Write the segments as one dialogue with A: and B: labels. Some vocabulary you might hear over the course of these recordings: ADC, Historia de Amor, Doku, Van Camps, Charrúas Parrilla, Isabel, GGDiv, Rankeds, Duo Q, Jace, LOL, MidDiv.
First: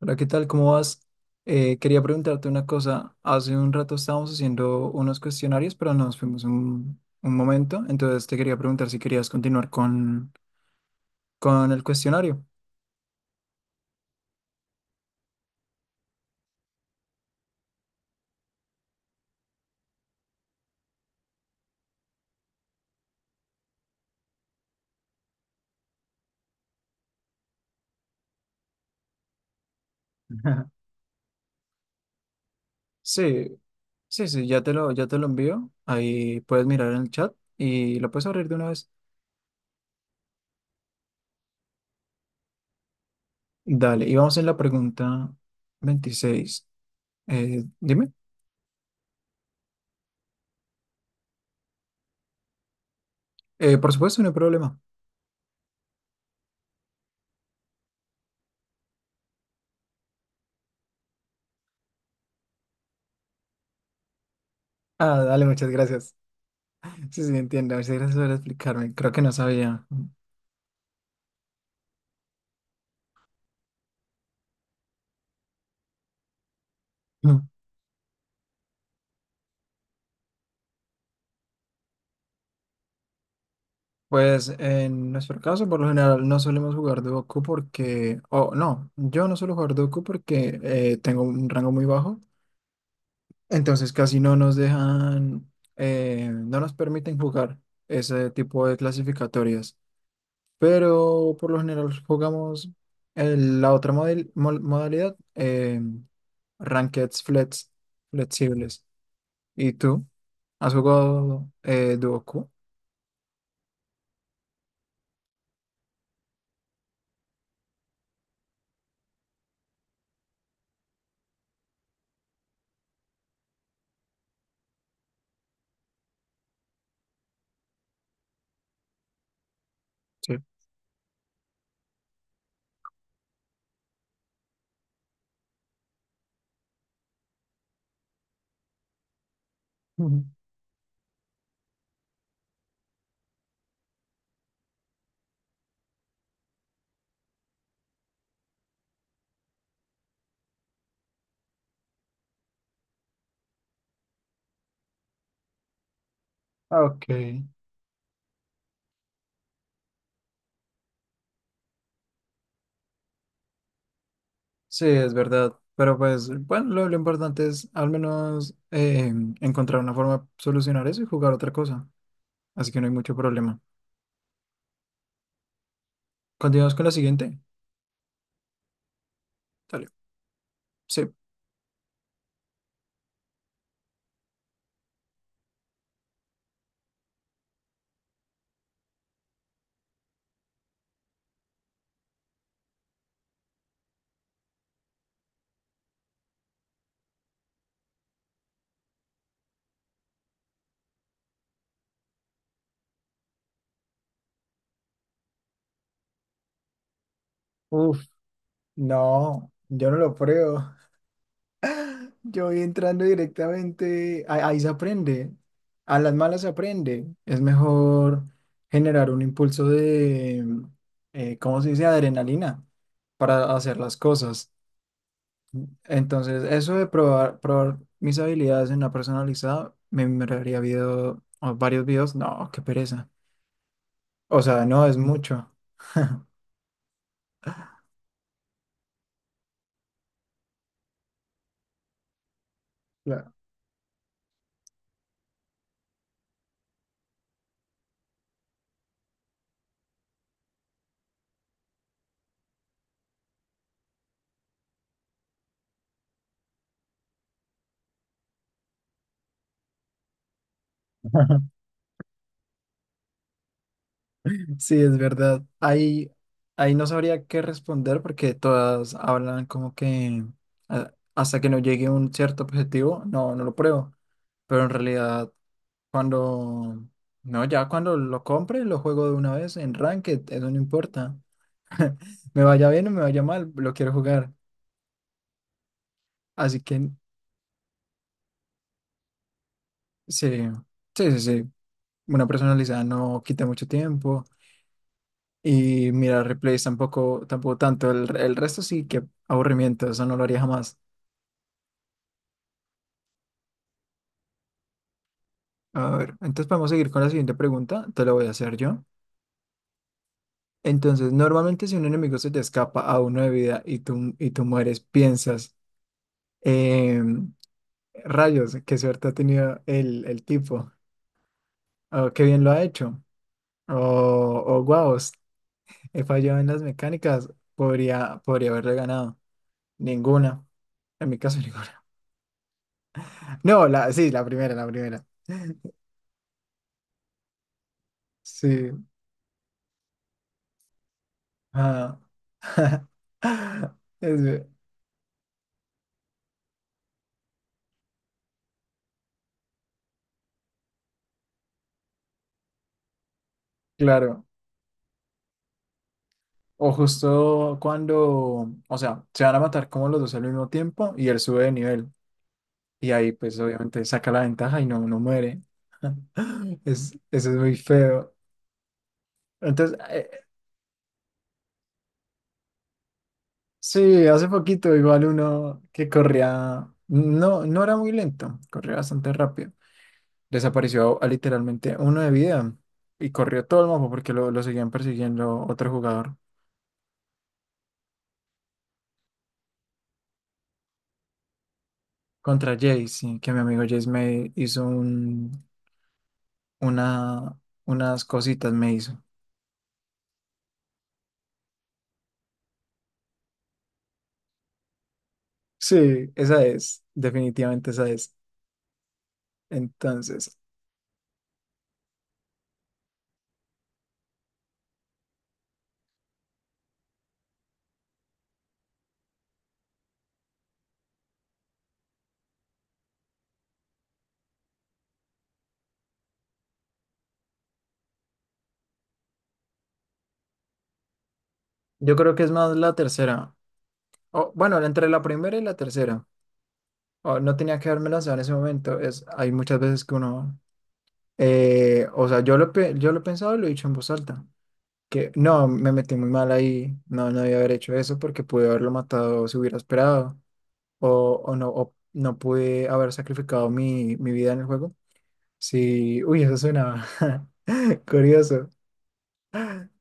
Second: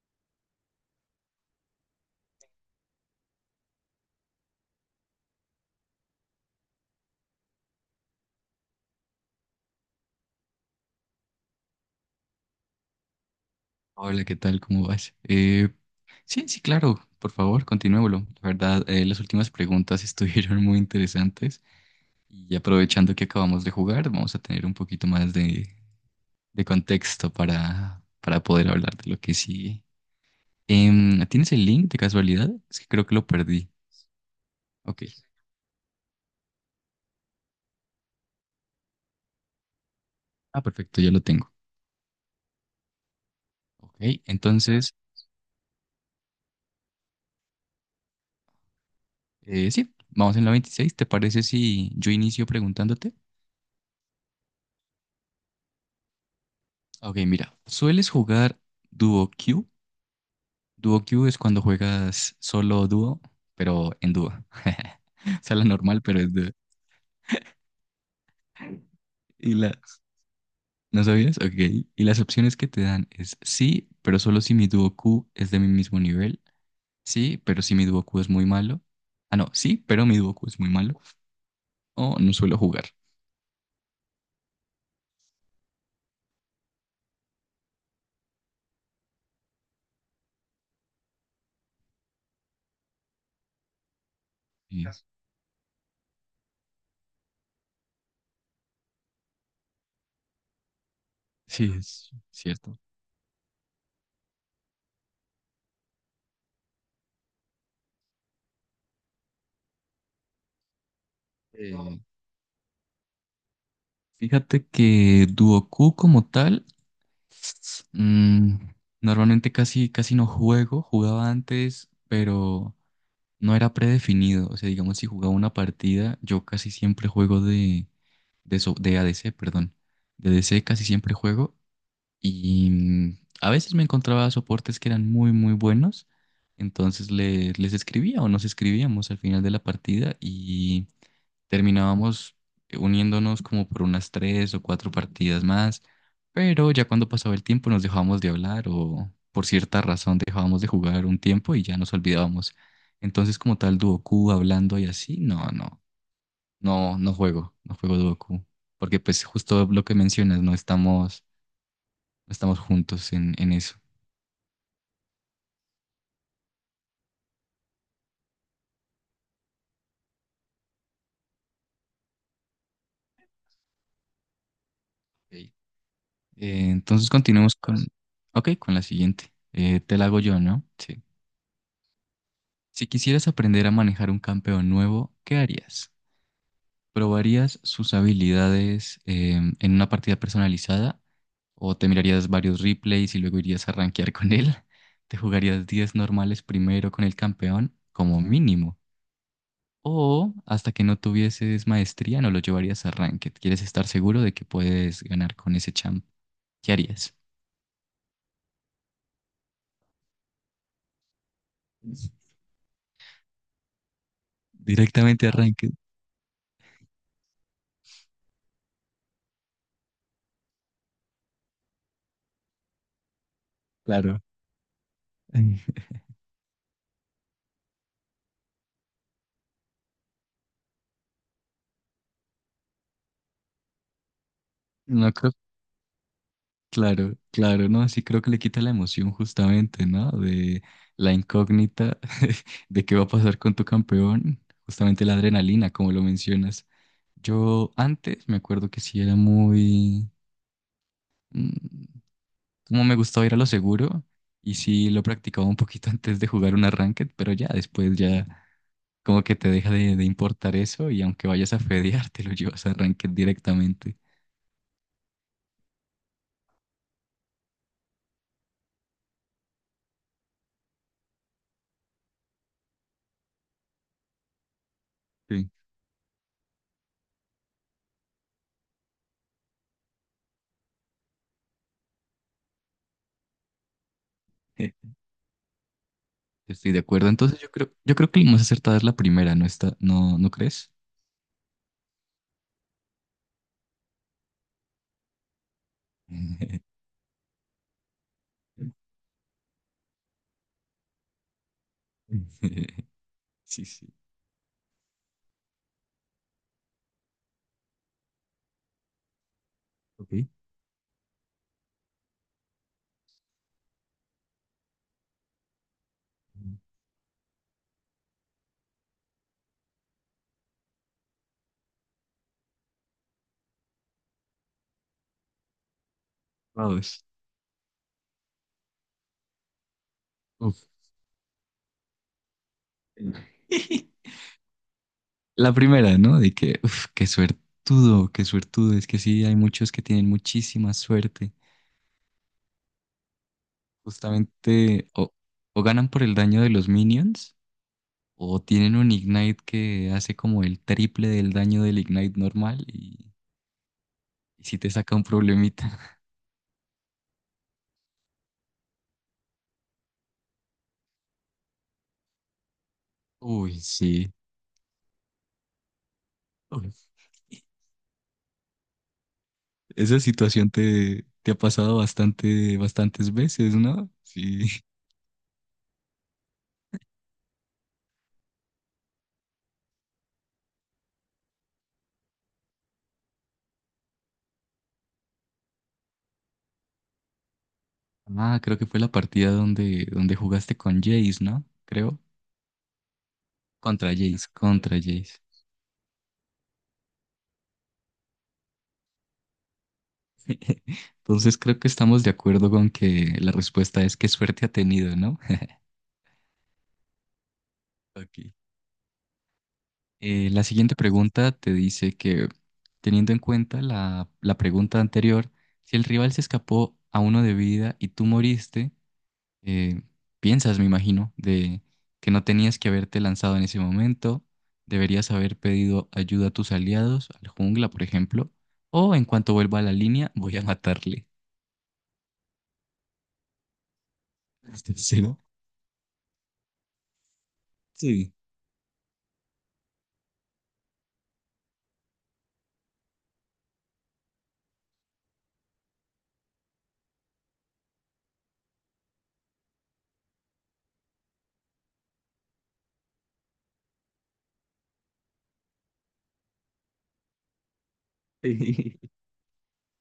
A: Hola, ¿qué tal? ¿Cómo vas? Quería preguntarte una cosa. Hace un rato estábamos haciendo unos cuestionarios, pero nos fuimos un momento. Entonces te quería preguntar si querías continuar con el cuestionario.
B: Hola, ¿qué tal? ¿Cómo vas? Sí, claro, por favor, continuémoslo. La verdad, las últimas preguntas estuvieron muy interesantes y aprovechando que acabamos de jugar, vamos a tener un poquito más de contexto para poder hablar de lo que sigue. ¿Tienes el link de casualidad? Es que creo que lo
A: Sí,
B: perdí.
A: sí, sí, ya te lo,
B: Ok.
A: ya te lo envío. Ahí puedes mirar en el chat y lo puedes abrir de una vez.
B: Ah, perfecto, ya lo tengo. Ok,
A: Dale, y vamos en la
B: entonces,
A: pregunta 26. Dime.
B: sí, vamos en la 26. ¿Te parece si yo inicio preguntándote?
A: Por supuesto, no hay problema.
B: Ok, mira, ¿sueles jugar Duo? Duo Q es cuando juegas solo o dúo, pero en dúo.
A: Ah,
B: O
A: dale,
B: sea, la
A: muchas
B: normal,
A: gracias.
B: pero es dúo.
A: Sí, sí, entiendo. Muchas gracias por explicarme. Creo que no
B: ¿Y
A: sabía.
B: las? ¿No sabías? Ok. Y las opciones que te dan es sí, pero solo si mi dúo Q es de mi mismo nivel. Sí, pero si mi dúo Q es muy malo. Ah, no, sí, pero mi dúo Q es muy malo. O no suelo jugar.
A: Pues en nuestro caso, por lo general, no solemos jugar Doku porque, o no, yo no suelo jugar Doku porque tengo un rango muy bajo, entonces casi no nos
B: Sí,
A: dejan, no nos permiten jugar ese tipo de clasificatorias. Pero por lo
B: sí,
A: general
B: es
A: jugamos
B: cierto.
A: la otra modalidad, Rankeds flex, flexibles. ¿Y tú? ¿Has jugado
B: Eh,
A: Doku?
B: fíjate que dúo Q como tal, mm, normalmente casi no juego. Jugaba antes, pero no era predefinido. O sea, digamos, si jugaba una partida, yo casi siempre juego de ADC, perdón. De
A: Sí.
B: ADC casi siempre juego y mm, a veces me encontraba soportes que eran muy, muy buenos. Entonces les escribía o nos escribíamos al final de la partida
A: Ujú.
B: y terminábamos uniéndonos como por unas tres o cuatro partidas más. Pero ya cuando pasaba el tiempo nos dejábamos de hablar o por cierta razón dejábamos de jugar un tiempo y ya nos olvidábamos. Entonces como tal Duoku hablando y así, no, no,
A: Ah,
B: no,
A: ok.
B: no juego, no juego Duoku. Porque pues justo lo que mencionas, no estamos. Estamos juntos en eso.
A: Sí, es verdad. Pero pues, bueno, lo importante es al menos encontrar una forma de solucionar eso y jugar otra cosa. Así que no hay mucho problema.
B: Ok.
A: Continuamos con la
B: Entonces
A: siguiente.
B: continuemos con, ok, con la siguiente.
A: Dale.
B: Te la hago yo, ¿no? Sí.
A: Sí.
B: Si quisieras aprender a manejar un campeón nuevo, ¿qué harías? ¿Probarías sus habilidades en una partida personalizada? ¿O te mirarías varios replays y luego irías a rankear con él? ¿Te jugarías 10 normales primero con el campeón, como mínimo? ¿O hasta que no tuvieses maestría no lo llevarías a ranked? ¿Quieres estar seguro de que puedes ganar con ese champ? ¿Qué harías?
A: Uf, no, yo no lo pruebo. Yo voy entrando directamente, ahí se
B: Directamente
A: aprende,
B: arranque,
A: a las malas se aprende. Es mejor generar un impulso de, ¿cómo se dice? Adrenalina para hacer las
B: claro.
A: cosas. Entonces, eso de probar mis habilidades en la personalizada, me miraría video, o varios videos. No, qué pereza. O sea, no es
B: No creo,
A: mucho.
B: claro, claro, no, sí creo que le quita la emoción justamente, ¿no? De la incógnita de qué va a
A: Claro.
B: pasar con tu campeón, justamente la adrenalina, como lo mencionas. Yo antes me acuerdo que sí era muy, mm, como me gustaba ir a lo seguro y sí lo practicaba un poquito antes de jugar un ranked, pero ya después ya como que te deja de importar eso y aunque vayas a fedear, te lo llevas a ranked directamente.
A: Sí, es verdad. Ahí no sabría qué responder porque todas hablan como que hasta que no llegue a un cierto objetivo, no, no lo pruebo. Pero en realidad,
B: Sí.
A: cuando, no, ya cuando lo compre, lo juego de una vez en Ranked, eso no importa. Me vaya bien o me vaya mal, lo quiero jugar. Así
B: Estoy de
A: que
B: acuerdo. Entonces yo creo que la más acertada es la primera, ¿no está? ¿No,
A: sí,
B: no crees?
A: sí, sí, sí. Una personalizada no quita mucho tiempo. Y mirar replays tampoco, tampoco tanto. El resto sí, que aburrimiento, eso no lo haría jamás.
B: Sí, sí.
A: A ver, entonces podemos seguir con la siguiente pregunta, te la voy a hacer yo.
B: Ok.
A: Entonces, normalmente si un enemigo se te escapa a 1 de vida y tú mueres, piensas, em, rayos, qué suerte ha tenido el tipo, o qué bien lo ha hecho, o, o guau, he fallado en las
B: Vamos.
A: mecánicas, podría haberle ganado. Ninguna.
B: Uf.
A: En mi caso, ninguna. No, la, sí, la primera, la primera.
B: La primera, ¿no? De que, uf, qué suertudo, qué suertudo.
A: Sí.
B: Es que sí, hay muchos que tienen muchísima suerte.
A: Ah. Es- ve-
B: Justamente o ganan por el daño de los minions o tienen un ignite que hace como el triple del daño del ignite normal y,
A: claro.
B: y sí te saca un problemita.
A: O justo cuando, o sea, se van a matar como los dos al mismo tiempo y él sube de nivel. Y ahí, pues,
B: Uy,
A: obviamente
B: sí.
A: saca la ventaja y no muere.
B: Uy.
A: Es, eso es muy feo. Entonces,
B: Esa situación te, te ha pasado bastante, bastantes veces, ¿no?
A: sí, hace
B: Sí.
A: poquito igual uno que corría, no era muy lento, corría bastante rápido. Desapareció a literalmente 1 de vida y corrió todo el mapa porque lo seguían persiguiendo otro jugador
B: Ah, creo que fue la partida donde jugaste con Jace, ¿no? Creo.
A: contra Jace, sí, que mi amigo Jace
B: Contra Jace,
A: me hizo
B: contra Jace.
A: un, una, unas cositas, me hizo.
B: Entonces creo que estamos de acuerdo con que la respuesta es qué suerte ha tenido, ¿no?
A: Sí, esa es, definitivamente esa es.
B: Ok.
A: Entonces,
B: La siguiente pregunta te dice que, teniendo en cuenta la pregunta anterior, si el rival se escapó a uno de vida y tú moriste, eh, piensas, me imagino, de que no tenías que haberte lanzado en ese momento, deberías haber pedido ayuda a tus aliados, al jungla, por ejemplo, o en cuanto vuelva a la línea, voy a matarle.
A: yo creo que es más la tercera. O, bueno,
B: ¿Estás
A: entre la
B: seguro?
A: primera y la tercera. O, no tenía que haberme
B: Sí.
A: lanzado en ese momento. Es, hay muchas veces que uno... o sea, yo lo he pensado y lo he dicho en voz alta. Que no, me metí muy mal ahí. No debía haber hecho eso porque pude haberlo matado si hubiera esperado. O no pude haber sacrificado mi vida en el juego. Sí, uy, eso suena curioso.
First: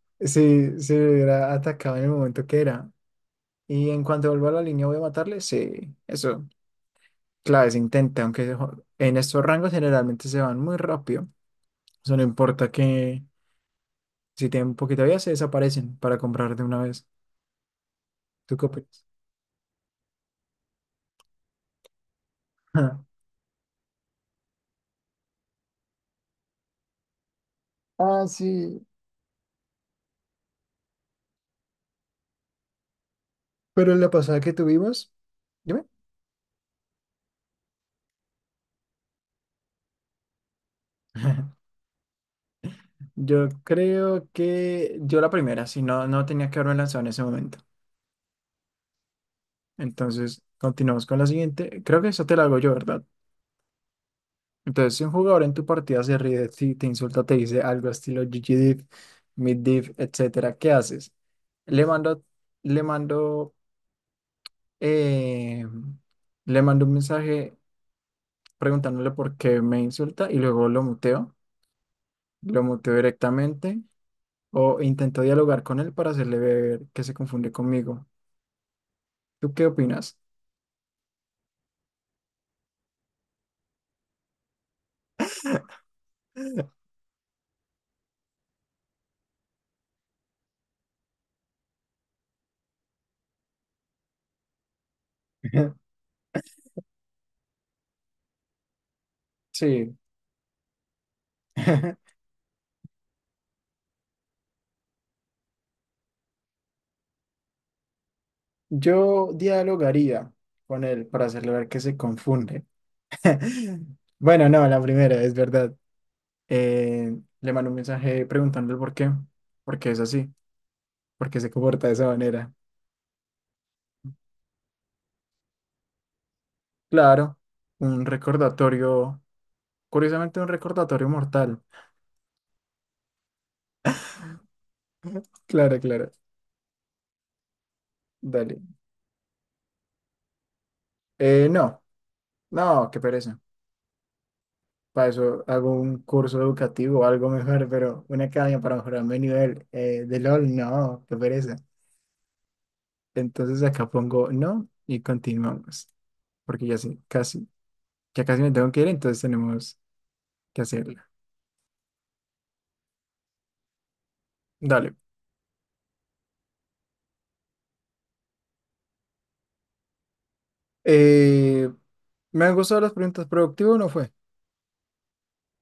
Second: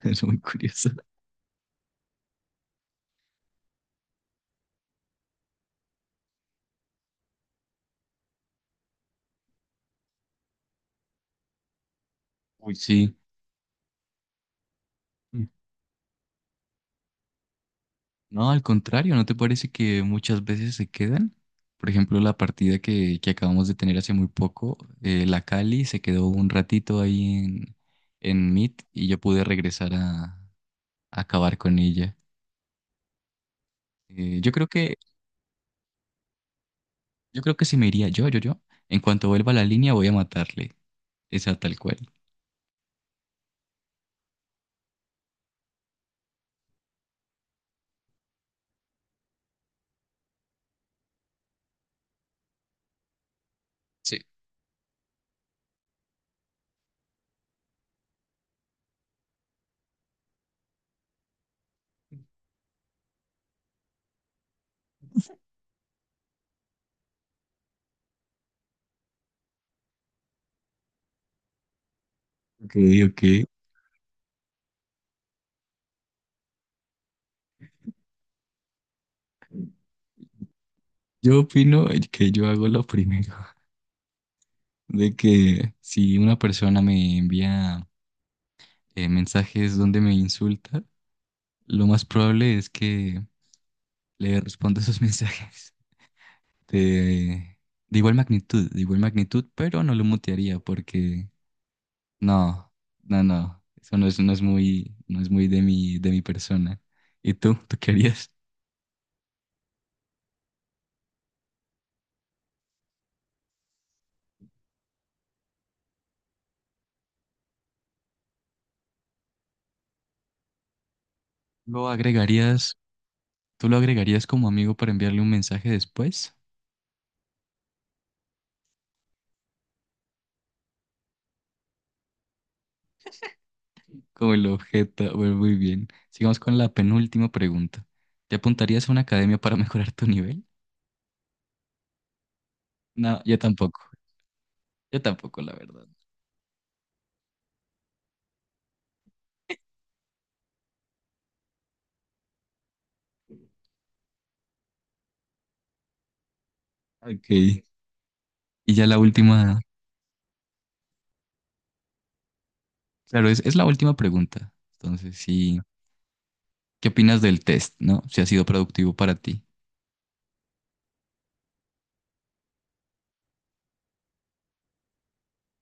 B: Es muy
A: Sí,
B: curioso.
A: sí me hubiera atacado en el momento que era. Y en cuanto vuelva a la línea, voy a matarle. Sí, eso. Claro, se intenta, aunque en estos rangos generalmente se van muy rápido. O sea, no importa
B: Uy, sí.
A: que si tienen poquita vida, se
B: Mm.
A: desaparecen para comprar de una vez.
B: No,
A: ¿Tú
B: al
A: qué opinas?
B: contrario, ¿no te parece que muchas veces se quedan? Por ejemplo, la partida que acabamos de tener hace muy poco, la Cali se quedó un ratito ahí en,
A: Ah,
B: en
A: sí.
B: Meet y yo pude regresar a, acabar con ella.
A: Pero la pasada
B: Eh,
A: que
B: yo creo que,
A: tuvimos, dime.
B: yo creo que si me iría yo, en cuanto vuelva a la línea voy a matarle. Esa tal cual.
A: Yo creo que yo la primera, si no, no tenía que haberme lanzado en ese momento. Entonces, continuamos con la siguiente. Creo que eso te la hago yo, ¿verdad?
B: Sí.
A: Entonces, si un jugador en tu partida se ríe de ti, te insulta, te dice algo estilo GGDiv, MidDiv, etcétera, ¿qué haces? Le mando, le mando, eh, le mando un mensaje preguntándole por qué me insulta y luego lo muteo. Lo
B: Ok,
A: muteo
B: ok.
A: directamente o intentó dialogar con él para hacerle ver que se confundió conmigo. ¿Tú qué opinas?
B: Yo opino que yo hago lo primero, de que si una persona me envía mensajes donde me insulta, lo más probable es que le responda esos mensajes de, de igual magnitud, pero no
A: Sí,
B: lo mutearía porque no, no, no. Eso no es, no es muy, no es muy de mi persona. ¿Y tú? ¿Tú qué harías?
A: yo dialogaría con él para hacerle ver que se confunde. Bueno, no, la primera, es verdad. Le mandó un mensaje preguntándole por qué es así, por qué se comporta
B: ¿Lo
A: de esa manera.
B: agregarías? ¿Tú lo agregarías como amigo para enviarle un mensaje después?
A: Claro, un recordatorio, curiosamente un recordatorio mortal.
B: Como el objeto. Bueno, muy
A: Claro,
B: bien.
A: claro,
B: Sigamos con la penúltima pregunta. ¿Te
A: dale.
B: apuntarías a una academia para mejorar tu nivel?
A: No, no, qué
B: No, yo
A: pereza.
B: tampoco. Yo
A: Para
B: tampoco,
A: eso
B: la
A: hago
B: verdad.
A: un curso educativo o algo mejor, pero una academia para mejorar mi nivel de LOL, no, qué pereza. Entonces acá pongo no y continuamos, porque ya sí,
B: Ok.
A: casi,
B: Y
A: ya casi me tengo que
B: ya
A: ir,
B: la
A: entonces
B: última.
A: tenemos que hacerla.
B: Claro, es la última pregunta.
A: Dale.
B: Entonces, sí. ¿Qué opinas del test, no? Si ha sido productivo para ti.
A: Eh, ¿Me han gustado las preguntas? ¿Productivo o no fue?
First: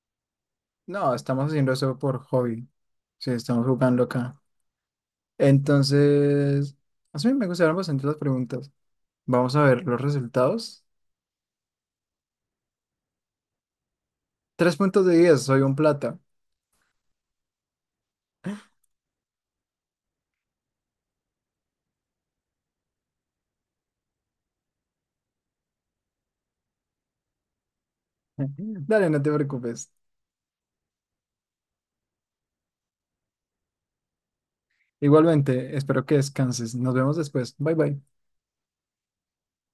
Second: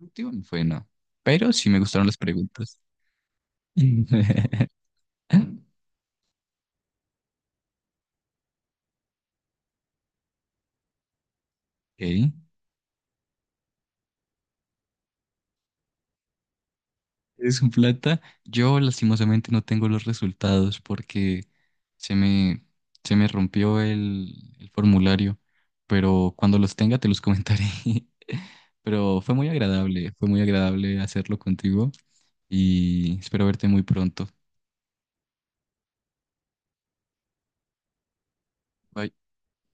B: Último no fue, no.
A: No, estamos
B: Pero sí
A: haciendo
B: me
A: eso
B: gustaron las
A: por hobby.
B: preguntas.
A: Sí, estamos jugando acá. Entonces, a mí me gustaron bastante las preguntas. Vamos a ver los resultados.
B: Ok.
A: 3 puntos de 10 soy un plata.
B: Es un plata. Yo lastimosamente no tengo los resultados porque se me, se me rompió el formulario. Pero cuando los tenga te los comentaré.
A: Dale,
B: Pero
A: no te preocupes.
B: fue muy agradable hacerlo contigo y espero verte muy pronto.
A: Igualmente, espero que descanses. Nos vemos después. Bye bye.
B: Bye.